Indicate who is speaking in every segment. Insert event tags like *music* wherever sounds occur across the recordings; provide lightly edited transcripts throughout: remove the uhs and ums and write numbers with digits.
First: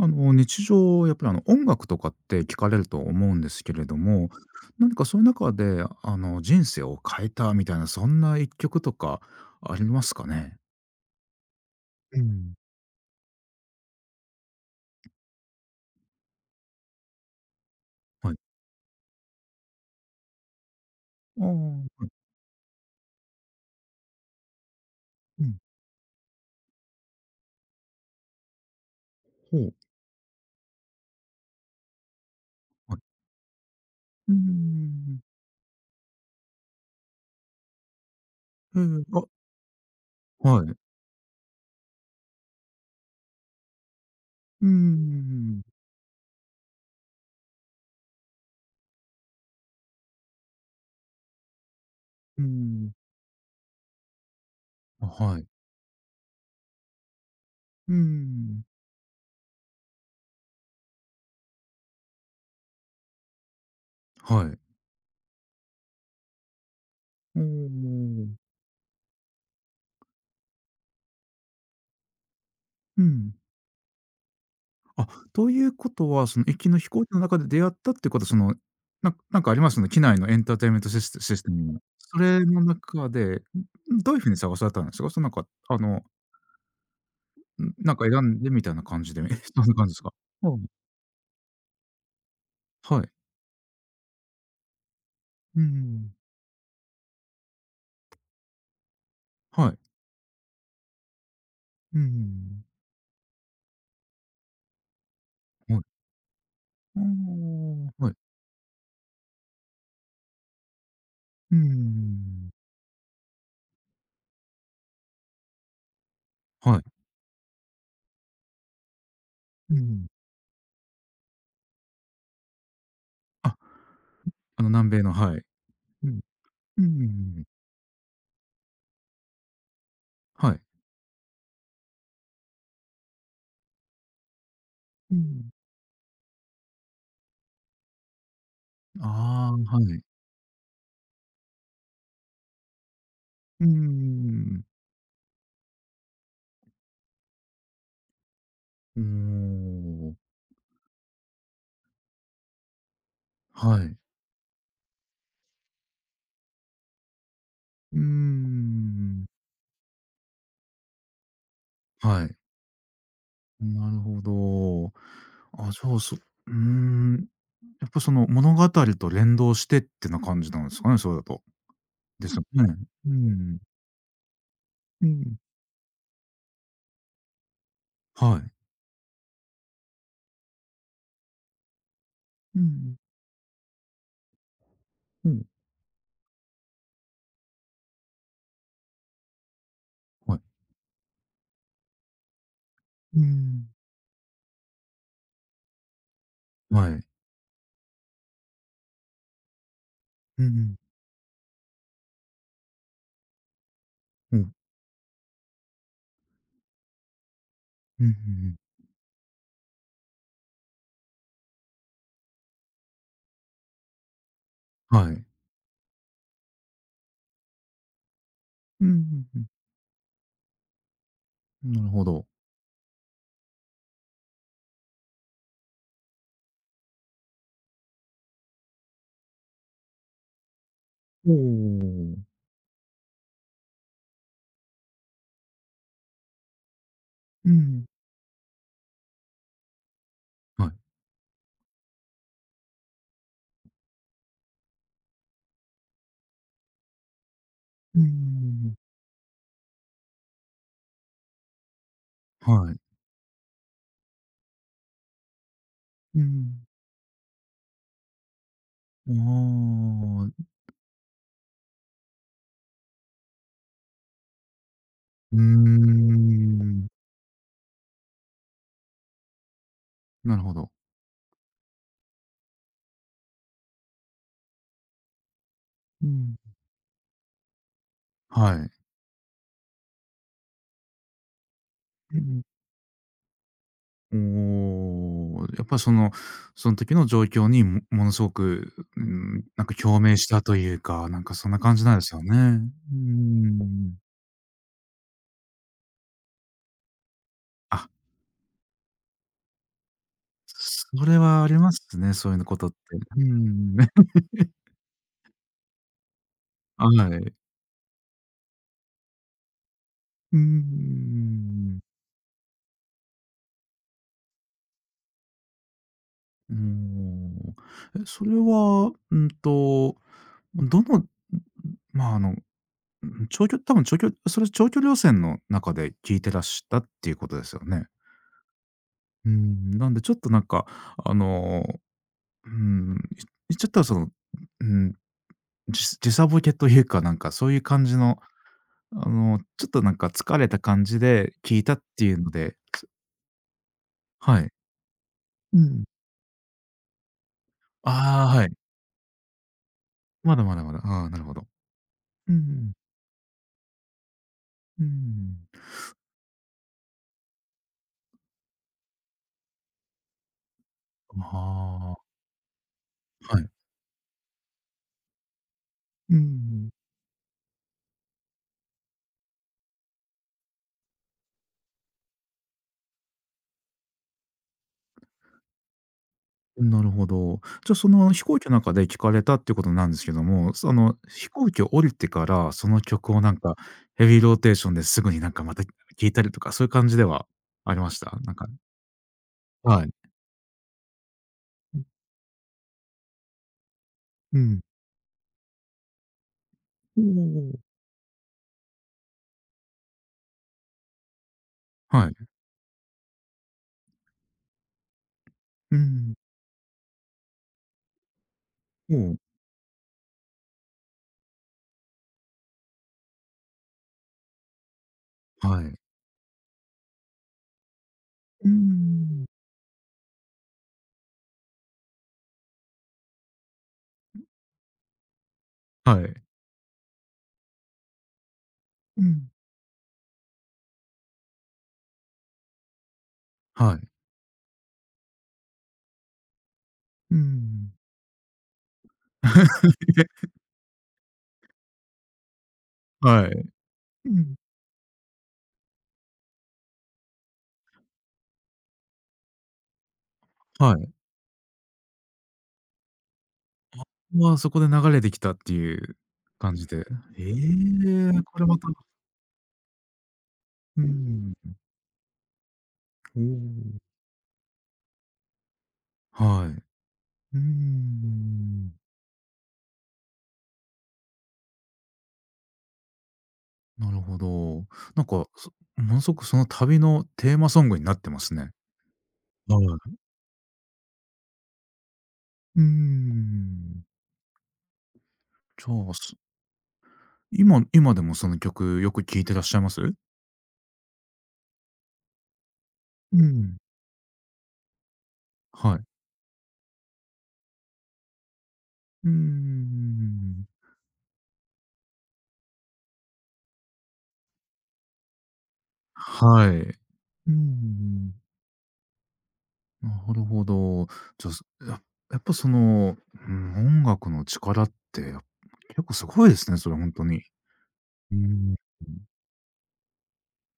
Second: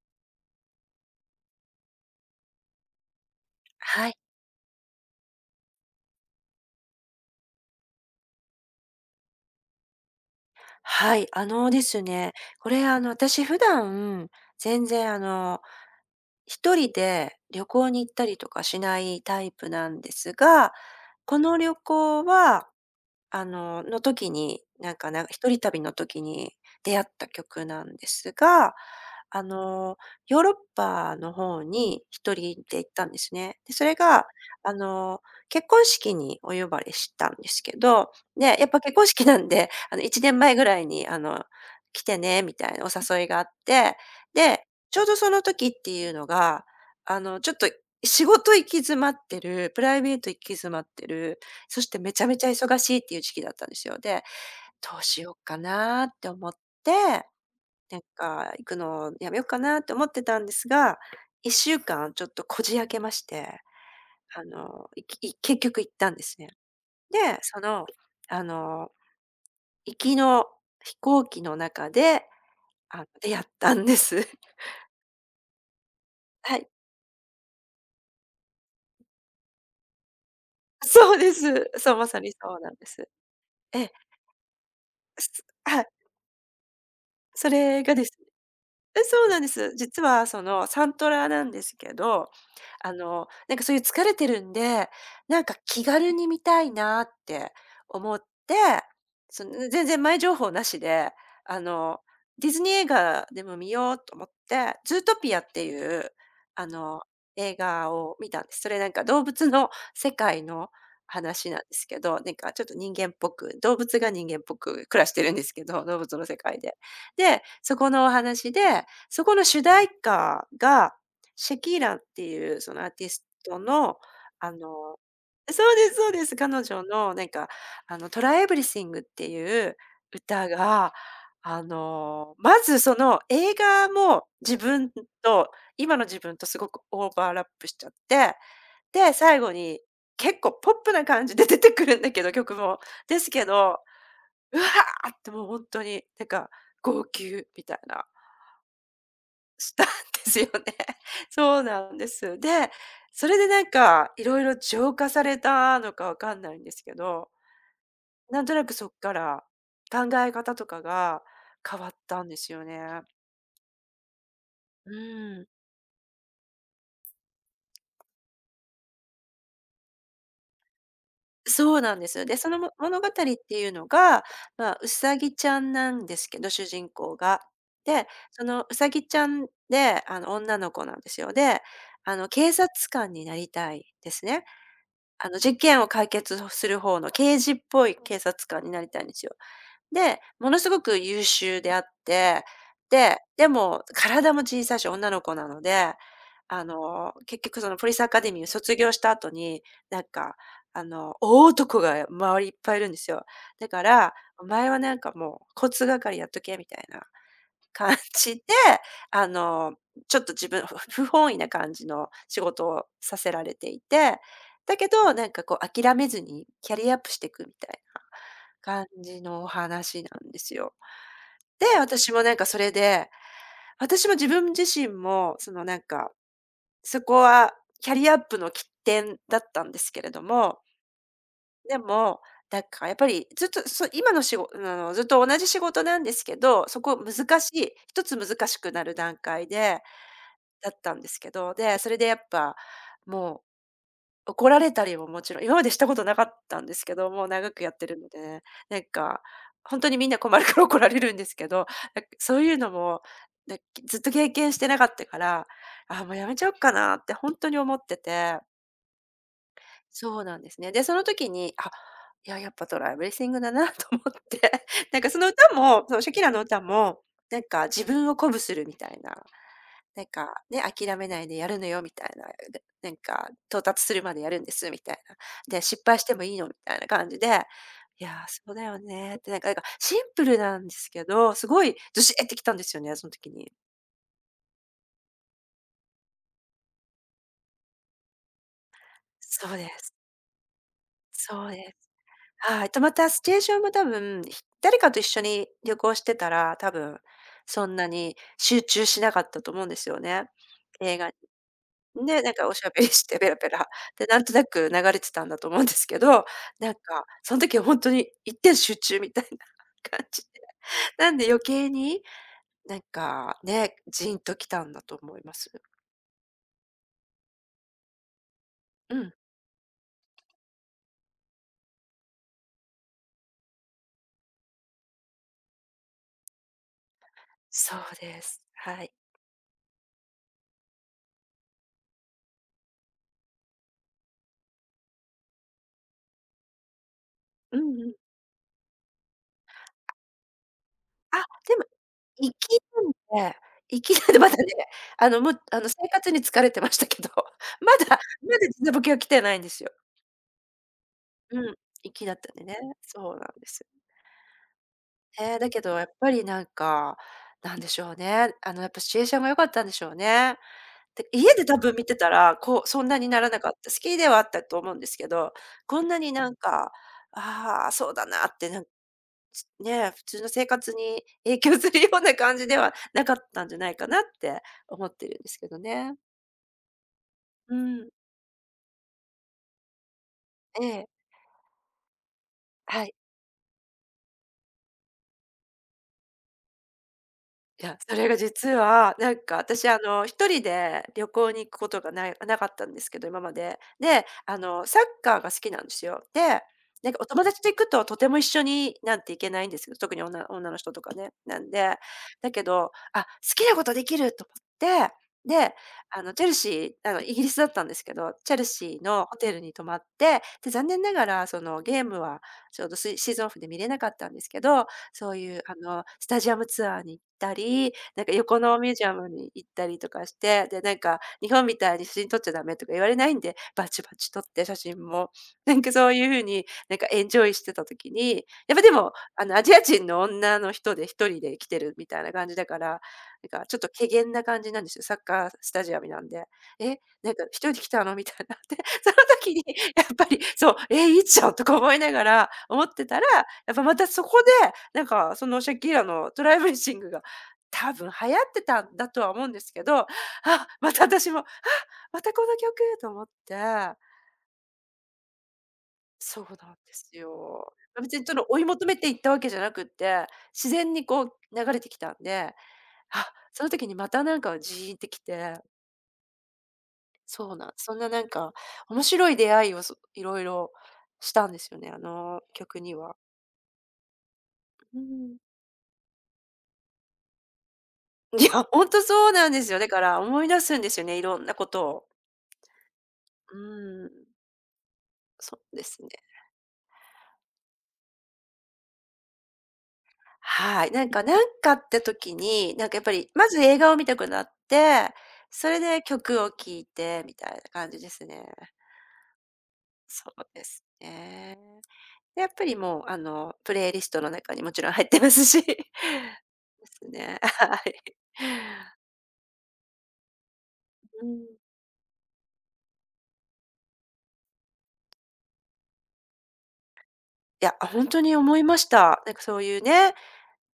Speaker 1: 日常やっぱり、音楽とかって聞かれると思うんですけれど
Speaker 2: はい。
Speaker 1: も、何かそういう中で、人生を変えたみたいなそんな一曲とかありますかね？
Speaker 2: はい、あのです
Speaker 1: う
Speaker 2: ね、
Speaker 1: ん。
Speaker 2: これ私普段、全然一人で旅行に行った
Speaker 1: はい。
Speaker 2: りとかしないタイプなんですが、こ
Speaker 1: ああ、
Speaker 2: の旅
Speaker 1: はい。
Speaker 2: 行はあの、の時に、なんか、
Speaker 1: う
Speaker 2: 一
Speaker 1: ん。
Speaker 2: 人旅の時に出会った曲なんですが、あ
Speaker 1: ほう。
Speaker 2: の、ヨーロッパの方に一人で行っ
Speaker 1: は
Speaker 2: たん
Speaker 1: い。
Speaker 2: ですね。で、それが、
Speaker 1: うー
Speaker 2: あ
Speaker 1: ん。
Speaker 2: の、結婚式にお呼ばれしたんですけど、で、やっ
Speaker 1: え
Speaker 2: ぱ結
Speaker 1: え、
Speaker 2: 婚
Speaker 1: あ、
Speaker 2: 式なんで、1年前
Speaker 1: は
Speaker 2: ぐ
Speaker 1: い。
Speaker 2: らいに、来てねみたいなお誘いがあって、で、
Speaker 1: うー
Speaker 2: ちょうどその
Speaker 1: ん。
Speaker 2: 時っていうのが、ちょっと仕事行き詰まってる、プライベート行き詰まってる、そしてめちゃめ
Speaker 1: うー
Speaker 2: ちゃ忙
Speaker 1: ん。
Speaker 2: しいっていう時期だったんですよ。で、どう
Speaker 1: あ、
Speaker 2: しよ
Speaker 1: は
Speaker 2: う
Speaker 1: い。
Speaker 2: かなって思って、
Speaker 1: うー
Speaker 2: なんか
Speaker 1: ん。
Speaker 2: 行くのをやめようかなって思ってたんですが、1週間ちょっとこじ開けまして、
Speaker 1: は
Speaker 2: あ
Speaker 1: い。
Speaker 2: の、いきい結局行ったんですね。で、
Speaker 1: お
Speaker 2: その、
Speaker 1: お。
Speaker 2: あの、行きの飛行機の中で、
Speaker 1: うん。
Speaker 2: 出会ったんです。*laughs*
Speaker 1: あ、ということは、その行
Speaker 2: は
Speaker 1: き
Speaker 2: い。
Speaker 1: の飛行機の中で出会ったってことは、なんかあります？ね、機内のエンターテインメントシス
Speaker 2: そう
Speaker 1: テ
Speaker 2: で
Speaker 1: シス
Speaker 2: す。
Speaker 1: テムの。
Speaker 2: そう、ま
Speaker 1: そ
Speaker 2: さに
Speaker 1: れ
Speaker 2: そう
Speaker 1: の
Speaker 2: なんで
Speaker 1: 中
Speaker 2: す。
Speaker 1: で、
Speaker 2: ええ、
Speaker 1: どういう風に探されたんですか？そのなんか、
Speaker 2: はい。それがです
Speaker 1: 選んでみたいな感じで、*laughs*
Speaker 2: そ
Speaker 1: え、
Speaker 2: うなんで
Speaker 1: そん
Speaker 2: す。
Speaker 1: な感じで
Speaker 2: 実
Speaker 1: すか？
Speaker 2: はそ
Speaker 1: うん。
Speaker 2: のサントラなんですけど、
Speaker 1: はい。
Speaker 2: なんかそういう疲れてるんで、なんか
Speaker 1: う
Speaker 2: 気軽
Speaker 1: ん。
Speaker 2: に見たいなって思って、その
Speaker 1: はい。
Speaker 2: 全然前情報なしで、あ
Speaker 1: う
Speaker 2: の、ディズ
Speaker 1: ん。
Speaker 2: ニー映画でも見ようと思って、ズートピアって
Speaker 1: は
Speaker 2: い
Speaker 1: い。
Speaker 2: う、あ
Speaker 1: あ
Speaker 2: の、映画
Speaker 1: あ、はい。
Speaker 2: を見たんです。それなんか動物の世界の話
Speaker 1: う
Speaker 2: なんですけど、
Speaker 1: ん。
Speaker 2: なんかちょっと人間っぽく、動物が人間っぽく暮らしてるんですけど、動物の世界で。
Speaker 1: はい。
Speaker 2: で、そこのお話で、そこの主
Speaker 1: う
Speaker 2: 題
Speaker 1: ん。
Speaker 2: 歌が、シャキーラっていうそのアーティス
Speaker 1: あ、
Speaker 2: トの、あ
Speaker 1: あの
Speaker 2: の
Speaker 1: 南米の、はい。
Speaker 2: そうです
Speaker 1: う
Speaker 2: そう
Speaker 1: ん。
Speaker 2: です。彼
Speaker 1: う
Speaker 2: 女
Speaker 1: んうんうんう
Speaker 2: のなん
Speaker 1: ん。
Speaker 2: か、Try Everything っていう歌
Speaker 1: はい。
Speaker 2: が、まずその映画も自分
Speaker 1: う
Speaker 2: と、
Speaker 1: ん。
Speaker 2: 今の自分とすごくオーバーラップしちゃって、で、最後
Speaker 1: ああ、は
Speaker 2: に
Speaker 1: い。
Speaker 2: 結構ポップな感じで出てくるんだけど、曲も。ですけ
Speaker 1: うん
Speaker 2: ど、
Speaker 1: うん。
Speaker 2: う
Speaker 1: は
Speaker 2: わ
Speaker 1: い。
Speaker 2: ってもうほんとに、なんか号泣みたいな。
Speaker 1: うん。ああ、はい。うん。うう
Speaker 2: したん
Speaker 1: ん。うーん。
Speaker 2: ですよね。*laughs* そうなんです。で、それでなん
Speaker 1: はい。
Speaker 2: かいろいろ浄化されたのかわかんないんですけど、
Speaker 1: うー
Speaker 2: なんとなくそっか
Speaker 1: ん。
Speaker 2: ら考え方とかが変わった
Speaker 1: は
Speaker 2: ん
Speaker 1: い。
Speaker 2: ですよね。
Speaker 1: なるほど。
Speaker 2: うん。
Speaker 1: あ、じゃあ、そうーん、やっぱその物語と連動してってな感じなんですかね、それだと。
Speaker 2: そうなんです。
Speaker 1: です
Speaker 2: で、
Speaker 1: よ
Speaker 2: そのも
Speaker 1: ね。
Speaker 2: 物語
Speaker 1: う
Speaker 2: っ
Speaker 1: ん。
Speaker 2: ていうのが、まあ、う
Speaker 1: う
Speaker 2: さぎ
Speaker 1: ん。
Speaker 2: ちゃんなんですけど、主人公が。で、
Speaker 1: は
Speaker 2: そ
Speaker 1: い。
Speaker 2: のうさぎちゃんで、女の子なんですよ。で、警
Speaker 1: う
Speaker 2: 察
Speaker 1: ん。
Speaker 2: 官になりたいですね。
Speaker 1: うん。
Speaker 2: 事件を解決する方の刑事っぽい警察官になりたいんですよ。で、
Speaker 1: はい。
Speaker 2: ものすごく優秀であって、で、
Speaker 1: う
Speaker 2: で
Speaker 1: ん。
Speaker 2: も体も小さいし女の子なので、
Speaker 1: はい。
Speaker 2: 結局そのポリスアカデミーを卒業した後に、なんか、
Speaker 1: うん。
Speaker 2: 大男が周りいっぱいいるんですよ。だから、
Speaker 1: う
Speaker 2: 「お
Speaker 1: ん。
Speaker 2: 前はなんかもう交通係やっとけ」みたいな感
Speaker 1: う
Speaker 2: じで、
Speaker 1: ん。
Speaker 2: あの、ちょっと自分、*laughs* 不本意な感じの仕事をさせられていて、だけ
Speaker 1: は
Speaker 2: ど、
Speaker 1: い。
Speaker 2: なんかこう諦めずにキャリアアップしていくみたいな
Speaker 1: う
Speaker 2: 感じ
Speaker 1: ん。
Speaker 2: のお話なんですよ。で、
Speaker 1: うん。なるほ
Speaker 2: 私も
Speaker 1: ど。
Speaker 2: なんかそれで、私も自分自身も、そのなんか、そこはキャリアアップの起点だったんですけれども、
Speaker 1: お
Speaker 2: で
Speaker 1: お。
Speaker 2: も、なんかやっぱりずっと、そう今の仕事ずっと同じ仕事なんですけど、そこ難
Speaker 1: う
Speaker 2: しい、
Speaker 1: ん。
Speaker 2: 一つ難しくなる段階で
Speaker 1: は
Speaker 2: だっ
Speaker 1: い。
Speaker 2: たんですけど、で、それでやっぱ、もう怒られたりももちろん、今までしたことなかったんですけど、もう長くやって
Speaker 1: う
Speaker 2: るので、
Speaker 1: ん。
Speaker 2: なんか、ほんとにみんな困るから怒られるんですけど、なんかそういうの
Speaker 1: はい。
Speaker 2: も、なんずっと経験してなかったから、ああ、もう
Speaker 1: う
Speaker 2: やめちゃおっ
Speaker 1: ん。
Speaker 2: かなってほんとに思ってて。
Speaker 1: あ
Speaker 2: そうなん
Speaker 1: あ、
Speaker 2: ですね。で、その時に、あ、いや、やっぱトライブレスイングだな *laughs* と思って、*laughs* なんかその
Speaker 1: うー
Speaker 2: 歌も、そのシャキラの歌
Speaker 1: ん、
Speaker 2: も、なんか自分を鼓舞するみたいな、なんか
Speaker 1: なるほ
Speaker 2: ね、
Speaker 1: ど。
Speaker 2: 諦めないでやるのよみたいな、でなんか到達するまでやるんですみたいな。で、失敗し
Speaker 1: う
Speaker 2: てもいい
Speaker 1: ん。
Speaker 2: のみたいな感じで、いやー、そ
Speaker 1: は
Speaker 2: うだ
Speaker 1: い。
Speaker 2: よねって、なんかシンプルなんですけど、すごいずし
Speaker 1: う
Speaker 2: って
Speaker 1: ん。
Speaker 2: きたんですよね、その時に。
Speaker 1: おお、やっぱりその、その時の状況に、ものすごく、うん、
Speaker 2: そう
Speaker 1: なん
Speaker 2: で
Speaker 1: か
Speaker 2: す。
Speaker 1: 共鳴したというか、なんかそ
Speaker 2: そ
Speaker 1: ん
Speaker 2: う
Speaker 1: な
Speaker 2: で
Speaker 1: 感じ
Speaker 2: す。
Speaker 1: なんですよね。
Speaker 2: はい。と、ま
Speaker 1: う
Speaker 2: たシチュエーションも多
Speaker 1: ん。
Speaker 2: 分、誰かと一緒に旅行してたら、多分そんな
Speaker 1: あ、
Speaker 2: に集中しなかったと思うんですよね。映
Speaker 1: そ
Speaker 2: 画
Speaker 1: れはありますね、
Speaker 2: で、
Speaker 1: そ
Speaker 2: な
Speaker 1: うい
Speaker 2: ん
Speaker 1: うの
Speaker 2: かお
Speaker 1: こ
Speaker 2: し
Speaker 1: とっ
Speaker 2: ゃ
Speaker 1: て。
Speaker 2: べりして
Speaker 1: う
Speaker 2: ペラペラ。
Speaker 1: ん。
Speaker 2: で、な
Speaker 1: *laughs*
Speaker 2: んとなく流れてたんだと思うんですけど、なんか
Speaker 1: はい。
Speaker 2: そん時はほんとに一点集中みたいな感じ。
Speaker 1: うー
Speaker 2: *laughs* なんで余計
Speaker 1: ん。
Speaker 2: に、なんかね、ジーンときたんだと思います。
Speaker 1: うーん。え、それは、
Speaker 2: うん、
Speaker 1: うんと、どの、まあ、あの、長距離多分長距離それ長距離路線の中で聞いてらしたっていうことですよ
Speaker 2: そ
Speaker 1: ね？
Speaker 2: うです。はい。
Speaker 1: うん、なんでちょっとなんか、あの、うーん、言っちゃったらその、うーん、時差ボケというか、なんかそう
Speaker 2: う
Speaker 1: いう
Speaker 2: ん
Speaker 1: 感
Speaker 2: うん。
Speaker 1: じの、あの、ちょっとなんか疲れた感じ
Speaker 2: あ、
Speaker 1: で
Speaker 2: で
Speaker 1: 聞い
Speaker 2: も
Speaker 1: たっていうの
Speaker 2: 行
Speaker 1: で、
Speaker 2: きなんで行きなんでまだ
Speaker 1: は
Speaker 2: ね、
Speaker 1: い。
Speaker 2: もう、
Speaker 1: うん。
Speaker 2: 生活に疲れてましたけど、*laughs* まだ
Speaker 1: ああ、
Speaker 2: ま
Speaker 1: は
Speaker 2: だ
Speaker 1: い。
Speaker 2: 時差ボケは来てないんですよ。
Speaker 1: まだまだまだ。ああ、なるほ
Speaker 2: う
Speaker 1: ど。
Speaker 2: ん、行きだっ
Speaker 1: う
Speaker 2: た
Speaker 1: ん
Speaker 2: ん
Speaker 1: う
Speaker 2: でね、
Speaker 1: ん。
Speaker 2: そうなんですよ。
Speaker 1: うーん。
Speaker 2: だけどやっぱりなんか、なんでしょうね、やっぱシチュエーションが良かったんでしょうね。で、家で多分見て
Speaker 1: あ
Speaker 2: たら、こう、そんなになら
Speaker 1: あ、
Speaker 2: な
Speaker 1: はい。
Speaker 2: かった、好きではあったと思うんですけど、こんなに
Speaker 1: う
Speaker 2: なん
Speaker 1: ん。
Speaker 2: か、ああ、そうだなってなんつね、普通の生活に影響するような感じではなかったんじゃないかなって思ってるんですけどね。
Speaker 1: なるほど。
Speaker 2: う
Speaker 1: じゃ、あそ
Speaker 2: ん。
Speaker 1: の飛行機の中で聞かれたってことなんですけども、
Speaker 2: え
Speaker 1: そ
Speaker 2: え、
Speaker 1: の飛行機を降りてから、その
Speaker 2: はい。
Speaker 1: 曲をなんかヘビーローテーションですぐになんかまた聞いたりとか、そういう感じでは
Speaker 2: い
Speaker 1: あ
Speaker 2: や、
Speaker 1: りま
Speaker 2: そ
Speaker 1: し
Speaker 2: れが
Speaker 1: た？なんか、
Speaker 2: 実は、なんか私
Speaker 1: はい。
Speaker 2: 一人で旅行に行くことがないなかったんですけど、今まで。で、
Speaker 1: うん。
Speaker 2: サッカーが好きなんですよ。で、なんか
Speaker 1: お
Speaker 2: お友達と行
Speaker 1: お。
Speaker 2: くととても一緒になんて行けないんですけど、特に女の人とかね、なんで。
Speaker 1: はい。
Speaker 2: だけど、あ、好きなことできると思って、で、
Speaker 1: うん。
Speaker 2: チェルシー、イギリスだったんですけど、チェルシー
Speaker 1: お
Speaker 2: のホ
Speaker 1: お、
Speaker 2: テルに泊まって、で、残念ながらそのゲームはちょうどシーズンオフで見れなかったんですけど、そういう
Speaker 1: はい。
Speaker 2: スタジアムツアーに行ったり、なんか横
Speaker 1: うー
Speaker 2: のミュージアム
Speaker 1: ん。
Speaker 2: に行ったりとかして、で、なんか日本みたいに写真撮っちゃダメとか言われないんで、バチバチ撮って写真も。*laughs* なんかそう
Speaker 1: は
Speaker 2: いう
Speaker 1: い。
Speaker 2: 風に、なんかエンジョイしてた時に、やっぱでも、
Speaker 1: うん。
Speaker 2: アジア人の女の人で一人で来てるみたいな感じだから、なんかちょっと
Speaker 1: はい。
Speaker 2: 怪訝な感じなんですよ。サッカースタジアムなんで。「え、なん
Speaker 1: う
Speaker 2: か一人で来
Speaker 1: ん。
Speaker 2: たの？」みたいな。で、*laughs* その時にやっぱり
Speaker 1: *laughs*
Speaker 2: そう、「え、いいじゃん」とか思いながら思ってたら、
Speaker 1: はい。
Speaker 2: やっぱまたそ
Speaker 1: う
Speaker 2: こで
Speaker 1: ん。
Speaker 2: なんか、そのシャキーラのトライブレッシングが多分流行ってたんだとは思うんですけど、あ、
Speaker 1: は
Speaker 2: また
Speaker 1: い。
Speaker 2: 私も、あ、またこの曲と思って、
Speaker 1: まあ、そこで流れてきたっていう
Speaker 2: そうな
Speaker 1: 感
Speaker 2: ん
Speaker 1: じ
Speaker 2: で
Speaker 1: で。
Speaker 2: す
Speaker 1: え
Speaker 2: よ。ま別に
Speaker 1: え、
Speaker 2: その
Speaker 1: こ
Speaker 2: 追い
Speaker 1: れま
Speaker 2: 求
Speaker 1: た、
Speaker 2: めていったわけじゃなくって、自然
Speaker 1: う
Speaker 2: にこう
Speaker 1: ん。
Speaker 2: 流れてきたんで、あ、
Speaker 1: お
Speaker 2: その時に
Speaker 1: お。
Speaker 2: またなんかジーンってきて、
Speaker 1: はい。
Speaker 2: そう
Speaker 1: うー
Speaker 2: なんそんななんか
Speaker 1: ん、
Speaker 2: 面白い出会いをいろいろしたんですよね、あの曲には。
Speaker 1: なるほど。
Speaker 2: う
Speaker 1: なん
Speaker 2: ん。
Speaker 1: か、ものすごくその旅のテーマソングになってま
Speaker 2: い
Speaker 1: す
Speaker 2: や、
Speaker 1: ね。
Speaker 2: ほんとそうなんです
Speaker 1: は
Speaker 2: よ。だか
Speaker 1: い。
Speaker 2: ら思い出すんですよね、いろんなことを。
Speaker 1: うー
Speaker 2: う
Speaker 1: ん。
Speaker 2: ーん、そうで
Speaker 1: じ
Speaker 2: すね。
Speaker 1: ゃあ、今でもその曲よく聴いてらっしゃいます？
Speaker 2: はい。なんか、なんかって時に、なんかやっぱり、
Speaker 1: う
Speaker 2: まず
Speaker 1: ん。
Speaker 2: 映画を見たくなって、それ
Speaker 1: は
Speaker 2: で
Speaker 1: い。
Speaker 2: 曲を聴いてみたいな感じですね。
Speaker 1: うー
Speaker 2: そうで
Speaker 1: ん。
Speaker 2: すね。で、やっぱりもう、プレイリストの中にもちろん入ってますし。*laughs* で
Speaker 1: はい。
Speaker 2: すね。*laughs*
Speaker 1: うん。
Speaker 2: はい。
Speaker 1: ん。なるほど。
Speaker 2: うん。
Speaker 1: じゃあ、やっぱその、うん、音楽の力って、結構すごいですね、それほんとに。
Speaker 2: いや、本当に
Speaker 1: うー
Speaker 2: 思い
Speaker 1: ん。
Speaker 2: ました。なんかそういうね、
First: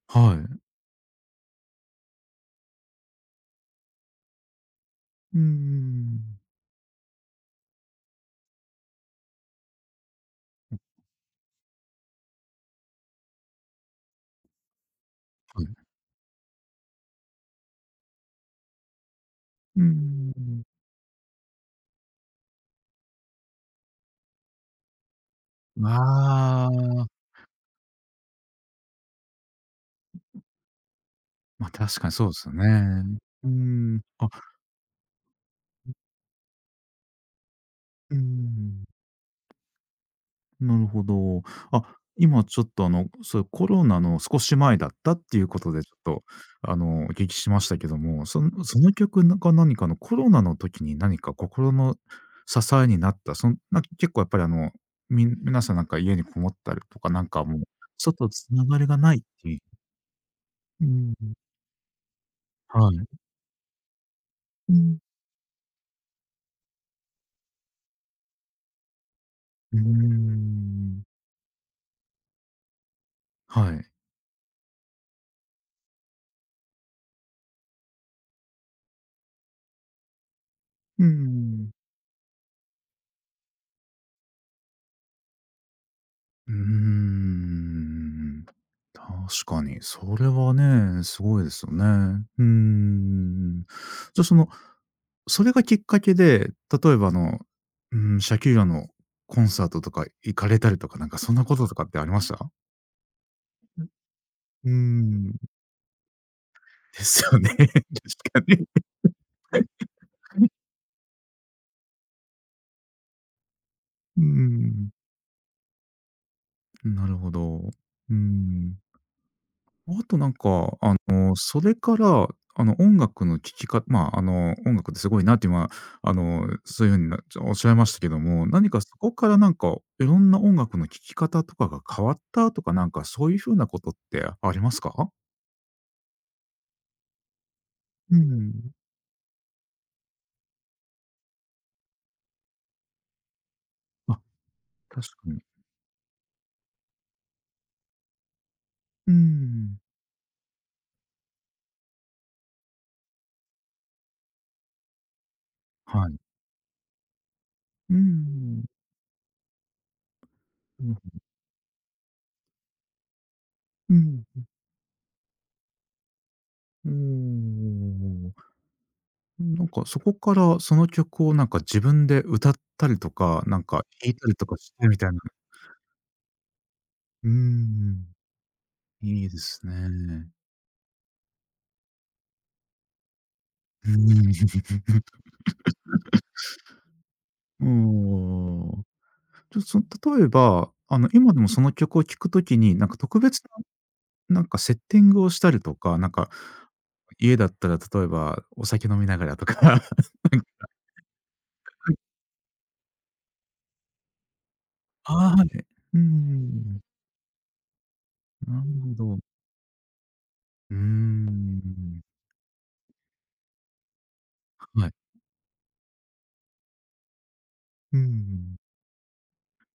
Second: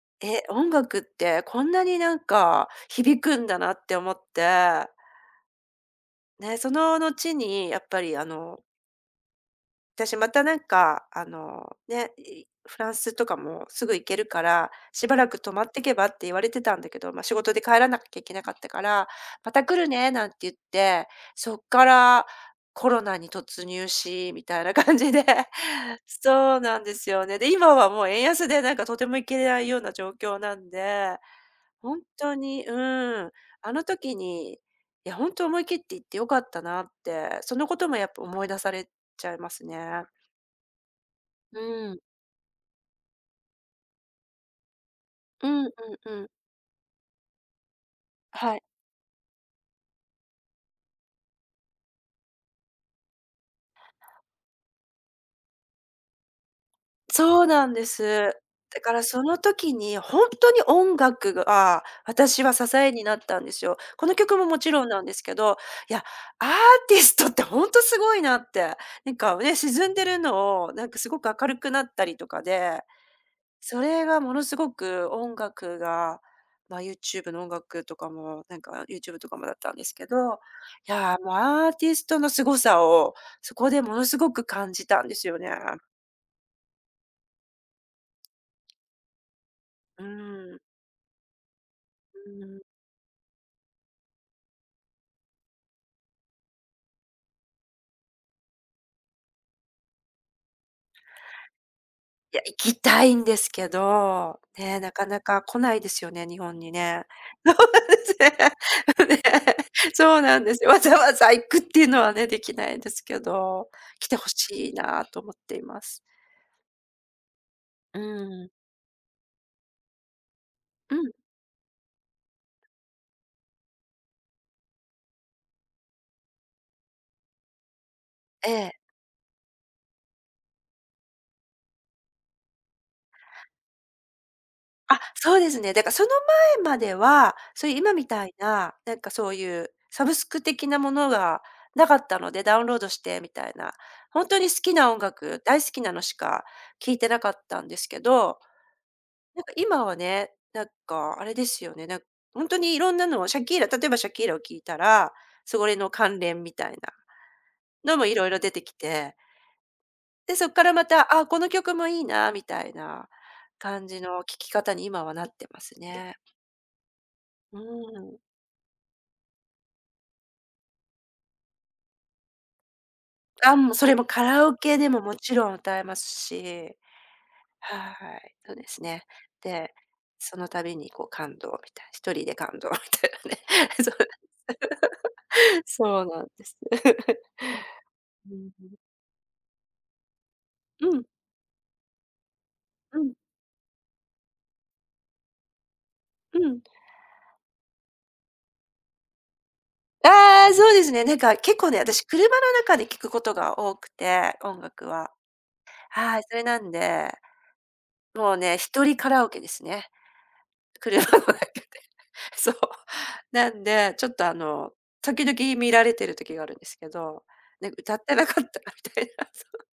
Speaker 1: は
Speaker 2: え、
Speaker 1: い。
Speaker 2: 音楽ってこんなになんか響くんだなって思って、
Speaker 1: ううん。
Speaker 2: ね、その後にやっぱりあの私またなんか、あの、ね、フランスとかもすぐ行けるから、しばらく泊
Speaker 1: は
Speaker 2: ま
Speaker 1: い。
Speaker 2: ってけばって言われてたんだけど、ま、仕事で帰らなきゃいけなかったから、また来
Speaker 1: う
Speaker 2: るねなんて言っ
Speaker 1: ん。
Speaker 2: て、そっからコロナに突入し、みたいな感じで。*laughs* そう
Speaker 1: あ
Speaker 2: なんです
Speaker 1: あ、
Speaker 2: よね。で、今はもう円安でなんかとても行けないような状況なんで、
Speaker 1: ま、
Speaker 2: ほ
Speaker 1: 確
Speaker 2: ん
Speaker 1: かにそうで
Speaker 2: と
Speaker 1: すよ
Speaker 2: に、う
Speaker 1: ね。
Speaker 2: ん、
Speaker 1: う
Speaker 2: あの
Speaker 1: ん、
Speaker 2: 時
Speaker 1: あ、
Speaker 2: に、いやほんと思い切って行って良かったなって、そのこともやっ
Speaker 1: う
Speaker 2: ぱ思い出さ
Speaker 1: ん、
Speaker 2: れちゃいますね。
Speaker 1: なるほど。あ、
Speaker 2: うん。
Speaker 1: 今ちょっとあの、そうコロナの少し前だったっていう
Speaker 2: う
Speaker 1: こ
Speaker 2: んう
Speaker 1: と
Speaker 2: ん
Speaker 1: でちょっ
Speaker 2: う
Speaker 1: と、
Speaker 2: ん。
Speaker 1: あの、お聞きしましたけども、そ
Speaker 2: はい。
Speaker 1: のその曲な何かの、コロナの時に何か心の支えになった、そんな結構やっぱりあの、皆さんなんか家にこもったりとか、なん
Speaker 2: そ
Speaker 1: か
Speaker 2: う
Speaker 1: もう、
Speaker 2: なんで
Speaker 1: 外
Speaker 2: す。
Speaker 1: つなが
Speaker 2: だ
Speaker 1: り
Speaker 2: か
Speaker 1: が
Speaker 2: ら
Speaker 1: ないっ
Speaker 2: その
Speaker 1: ていう、
Speaker 2: 時にほんとに
Speaker 1: う
Speaker 2: 音
Speaker 1: ん、
Speaker 2: 楽が私は支
Speaker 1: は
Speaker 2: えに
Speaker 1: い。
Speaker 2: なったんですよ。この曲ももち
Speaker 1: う
Speaker 2: ろん
Speaker 1: ん。
Speaker 2: なんですけど、いや、アーティストってほんとすごいなって。なんかね、
Speaker 1: うー
Speaker 2: 沈んでるのをなんか
Speaker 1: ん、
Speaker 2: すごく明るくなったりとかで
Speaker 1: は
Speaker 2: そ
Speaker 1: い。
Speaker 2: れがものすごく音楽が、まあ、YouTube の音楽とかも、なんか YouTube とかもだったんですけど、い
Speaker 1: う
Speaker 2: やー、もうア
Speaker 1: ん。
Speaker 2: ーティストの凄さを、そこでものすごく感じたんですよね。
Speaker 1: うーん。確かに、
Speaker 2: う
Speaker 1: それは
Speaker 2: ん。う
Speaker 1: ね、すごいですよね。うー
Speaker 2: ん。
Speaker 1: ん。じゃあ、その、それがきっかけで、例えばあの、うん、シャキーラのコンサートとか行かれたりとか、なんかそんなこととかってありまし
Speaker 2: いや、
Speaker 1: た？
Speaker 2: 行きたいんですけど、
Speaker 1: うー
Speaker 2: ね、なかな
Speaker 1: ん。
Speaker 2: か来ないですよね、日本に
Speaker 1: で
Speaker 2: ね。
Speaker 1: すよね、
Speaker 2: *laughs* そうなんです
Speaker 1: *laughs* 確かに。
Speaker 2: ね。*laughs* ね。そうなんですよ。わざわざ行くっていうのはね、できないんですけど、来て
Speaker 1: うー
Speaker 2: ほしい
Speaker 1: ん。
Speaker 2: なと思っています。
Speaker 1: なるほど。う
Speaker 2: う
Speaker 1: ー
Speaker 2: ん。
Speaker 1: ん。あとなんか、あ
Speaker 2: うん。
Speaker 1: の、それから、あの、音楽の聴き方、まあ、あの、音楽ってすごいなって今、あの、そういうふうにおっしゃいましたけども、
Speaker 2: え
Speaker 1: 何かそ
Speaker 2: え。
Speaker 1: こからなんか、いろんな音楽の聴き方とかが変わったとか、なんかそういうふうなことってあります
Speaker 2: あ、
Speaker 1: か？
Speaker 2: そうですね。だからその前までは、そういう今み
Speaker 1: う
Speaker 2: たい
Speaker 1: ん。
Speaker 2: な、なんかそういうサブスク的なものがなかったので、ダウンロードしてみたいな、
Speaker 1: あ、
Speaker 2: ほんとに好きな音
Speaker 1: 確かに。
Speaker 2: 楽、大好きなのしか聴いてなかったんですけど、
Speaker 1: う
Speaker 2: なんか
Speaker 1: ん。
Speaker 2: 今はね、なんかあれですよね、ほんとにいろんなのをシャキーラ例えばシャキーラを聴いたら、それの
Speaker 1: は
Speaker 2: 関
Speaker 1: い。
Speaker 2: 連みたいな
Speaker 1: う
Speaker 2: のもいろいろ出
Speaker 1: ん。
Speaker 2: てきて、で、そっから
Speaker 1: う
Speaker 2: ま
Speaker 1: ん
Speaker 2: た、あ、この曲もいいなみたいな感
Speaker 1: う
Speaker 2: じの
Speaker 1: ん。
Speaker 2: 聴き方に今はなってますね。う
Speaker 1: お
Speaker 2: ーん。
Speaker 1: ー、なんかそこから、その曲をなんか自分で歌ったりとか、
Speaker 2: あ、
Speaker 1: なん
Speaker 2: もう
Speaker 1: か
Speaker 2: それも
Speaker 1: 弾い
Speaker 2: カ
Speaker 1: たりと
Speaker 2: ラオ
Speaker 1: かし
Speaker 2: ケ
Speaker 1: て
Speaker 2: で
Speaker 1: み
Speaker 2: も
Speaker 1: たい
Speaker 2: も
Speaker 1: な。
Speaker 2: ちろん歌えますし、
Speaker 1: うーん。
Speaker 2: はい、そうですね。
Speaker 1: いいです
Speaker 2: で、
Speaker 1: ね。
Speaker 2: その度にこう感動みたい、な一人で感動みたいなね。
Speaker 1: う
Speaker 2: *laughs* そ
Speaker 1: ん。
Speaker 2: うそうなんです。*laughs*
Speaker 1: *laughs* お
Speaker 2: うんうん。
Speaker 1: ー、じゃ、例えば、
Speaker 2: う
Speaker 1: あ
Speaker 2: ん、
Speaker 1: の、今でもその曲を聴くときに、なんか
Speaker 2: うん、
Speaker 1: 特別な、なんかセッティングをしたりとか、なんか、家だったら例えばお酒飲みながらとか。*laughs*
Speaker 2: ああ、そうですね。なんか結構ね、私車の中で聞くことが多くて、音楽は。
Speaker 1: ああ、はい。うー
Speaker 2: はい、それなん
Speaker 1: ん。
Speaker 2: で、もうね、
Speaker 1: なる
Speaker 2: 一
Speaker 1: ほ
Speaker 2: 人カ
Speaker 1: ど。
Speaker 2: ラオケですね。
Speaker 1: うー
Speaker 2: 車の中。*laughs*
Speaker 1: ん。
Speaker 2: そう。なんで、ちょっとあの、
Speaker 1: はい。
Speaker 2: 時々見られてる時があるんですけど、ね、歌
Speaker 1: う
Speaker 2: ってなかった
Speaker 1: ん。
Speaker 2: みたいな。*laughs* そう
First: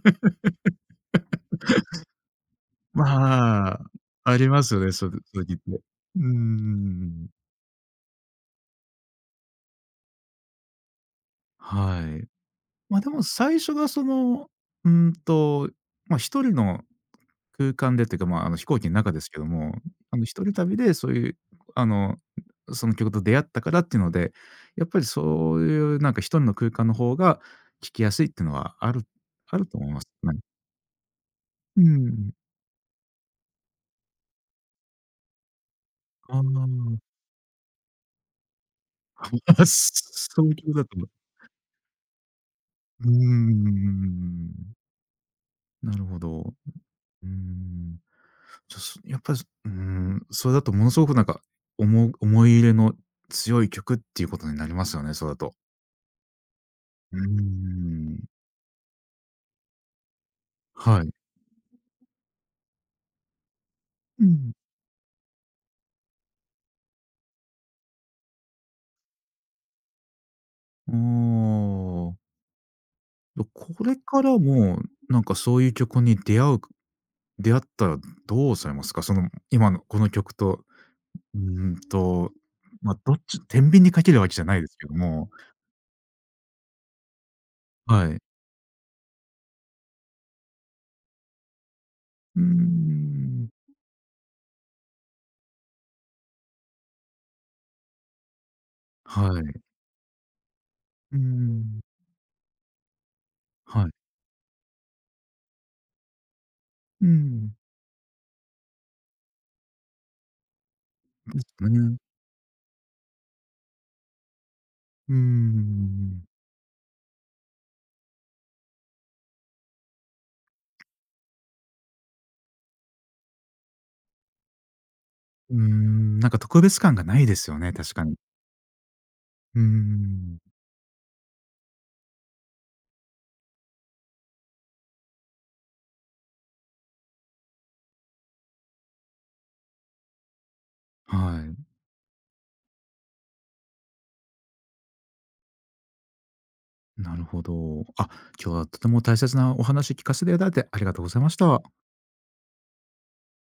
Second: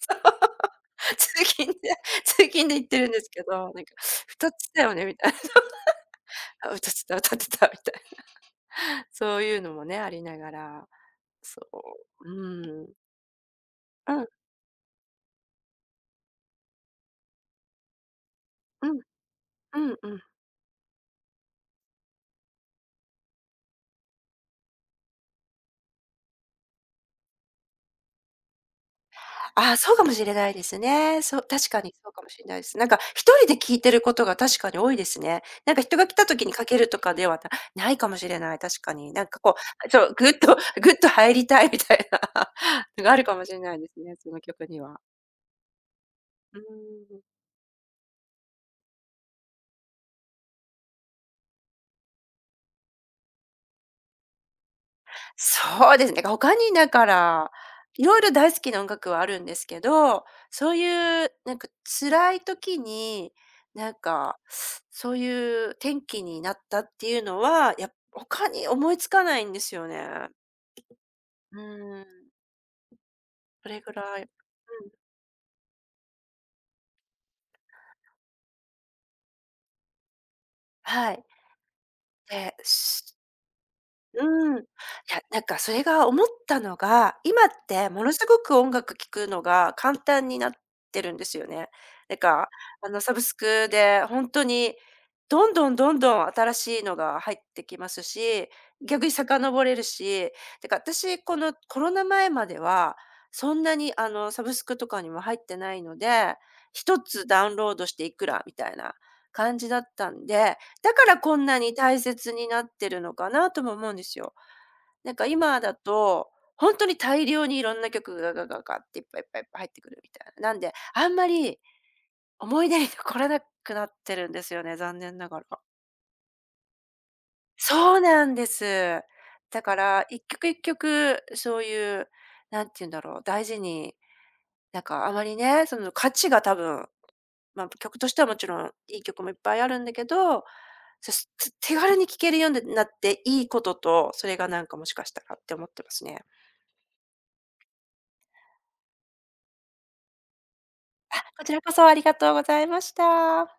Speaker 2: そ う。*laughs* 通勤で通勤で言ってるんですけ
Speaker 1: ま
Speaker 2: ど、な
Speaker 1: あ、
Speaker 2: んか
Speaker 1: あ
Speaker 2: 「歌
Speaker 1: り
Speaker 2: って
Speaker 1: ますよ
Speaker 2: た
Speaker 1: ね、
Speaker 2: よね」
Speaker 1: そうい
Speaker 2: み
Speaker 1: う
Speaker 2: たいな。
Speaker 1: 時って。
Speaker 2: *laughs*
Speaker 1: うー
Speaker 2: あ、歌ってた
Speaker 1: ん。
Speaker 2: 歌ってたみたいな。そういうのもね、ありながら、そ
Speaker 1: はい。
Speaker 2: う、うん。
Speaker 1: ま、あでも最初がそ
Speaker 2: うん、
Speaker 1: の、うーんと、ま、あ一人の空間でっていうか、まあ、あの、飛行機
Speaker 2: う
Speaker 1: の
Speaker 2: ん、
Speaker 1: 中ですけども、
Speaker 2: うんう
Speaker 1: あ
Speaker 2: ん。
Speaker 1: の、一人旅でそういう、あの、その曲と出会ったからっていうので、やっぱりそういうなんか一人の空間の方が聴きやすいっていうのはある、ある
Speaker 2: ああ、
Speaker 1: と思い
Speaker 2: そう
Speaker 1: ま
Speaker 2: か
Speaker 1: す。
Speaker 2: もし
Speaker 1: は
Speaker 2: れ
Speaker 1: い。
Speaker 2: ないですね。そう、確
Speaker 1: う
Speaker 2: かにそうかも
Speaker 1: ん。
Speaker 2: しれないです。なんか一人で聞いてることが確かに多いですね。なんか人が来た
Speaker 1: ああ、
Speaker 2: 時にかけるとかではないかもしれない、確かに。なんかこ
Speaker 1: *laughs*
Speaker 2: う、そう、ぐっ
Speaker 1: そういう
Speaker 2: と
Speaker 1: 曲
Speaker 2: *laughs*
Speaker 1: だ
Speaker 2: ぐっ
Speaker 1: と。
Speaker 2: と入りたいみたいな *laughs* の
Speaker 1: うー
Speaker 2: があるかもしれないですね、その曲
Speaker 1: ん。
Speaker 2: には。
Speaker 1: なるほど。
Speaker 2: うん。
Speaker 1: うーん。ちょすやっぱり、うーん、それだとものすごくなんか、思い入れの強い曲っていうことになりますよね、それだと。
Speaker 2: そうですね。他にだか
Speaker 1: うー
Speaker 2: ら、いろい
Speaker 1: ん、
Speaker 2: ろ大好きな音楽はあるんですけど、そう
Speaker 1: はい。
Speaker 2: いうなんか辛い時に、なん
Speaker 1: う
Speaker 2: か、
Speaker 1: ん。
Speaker 2: そういう転機になったっていうのは、他に思いつかないんですよね。
Speaker 1: あ
Speaker 2: う
Speaker 1: あ、
Speaker 2: ん、それ
Speaker 1: こ
Speaker 2: ぐ
Speaker 1: れ
Speaker 2: ら
Speaker 1: か
Speaker 2: い
Speaker 1: らも、
Speaker 2: うん、
Speaker 1: なんかそういう曲に出会う、出会ったらどうされますか？その、今のこの曲と、
Speaker 2: はい。
Speaker 1: うーんと、
Speaker 2: で、
Speaker 1: ま、どっち天秤にかけるわけじゃ
Speaker 2: う
Speaker 1: な
Speaker 2: ん。
Speaker 1: い
Speaker 2: い
Speaker 1: ですけど
Speaker 2: や、
Speaker 1: も、
Speaker 2: なんかそれが思ったのが、今っても
Speaker 1: は
Speaker 2: の
Speaker 1: い。
Speaker 2: すごく音楽聴くのが簡単になってるんですよね。なん
Speaker 1: うー
Speaker 2: か、あの、サブス
Speaker 1: ん、
Speaker 2: クで本当にどんどんどんどん新しいのが入ってきますし、逆に
Speaker 1: はい。
Speaker 2: 遡れるし、てか
Speaker 1: うー
Speaker 2: 私この
Speaker 1: ん、
Speaker 2: コロナ前までは、そんな
Speaker 1: は
Speaker 2: にあ
Speaker 1: い。
Speaker 2: の、サブスクとかにも入ってないので、一
Speaker 1: う
Speaker 2: つダウ
Speaker 1: ん、
Speaker 2: ンロードしていくらみたいな感じだったんでだからこ
Speaker 1: で
Speaker 2: んな
Speaker 1: す
Speaker 2: に
Speaker 1: ね。
Speaker 2: 大切になってるのかなとも思うんですよ。
Speaker 1: う
Speaker 2: なん
Speaker 1: ー
Speaker 2: か今だ
Speaker 1: ん。
Speaker 2: と、本当に大量にいろんな曲がガガガガっていっぱいいっぱいいっぱい入ってくるみたいな。なんで、あんまり思い出に残らなくなってるんですよね、残念ながら。
Speaker 1: うーん、なんか特別感がないですよね、確
Speaker 2: そう
Speaker 1: かに。
Speaker 2: なんです。
Speaker 1: うー
Speaker 2: だから、一
Speaker 1: ん。
Speaker 2: 曲一曲そういう、なんて言うんだろう、大事に、なんかあまりね、その価値が多分、まあ、曲としてはもちろんいい曲もいっぱいあるんだけどそすつ
Speaker 1: は
Speaker 2: 手軽に聞けるようになっていいことと、それがなんかもしかしたらって思ってますね。
Speaker 1: い。なるほど。あ、今日はとても大切なお話聞かせていただいてありがとうございまし
Speaker 2: こちら
Speaker 1: た。
Speaker 2: こそありがとうございました。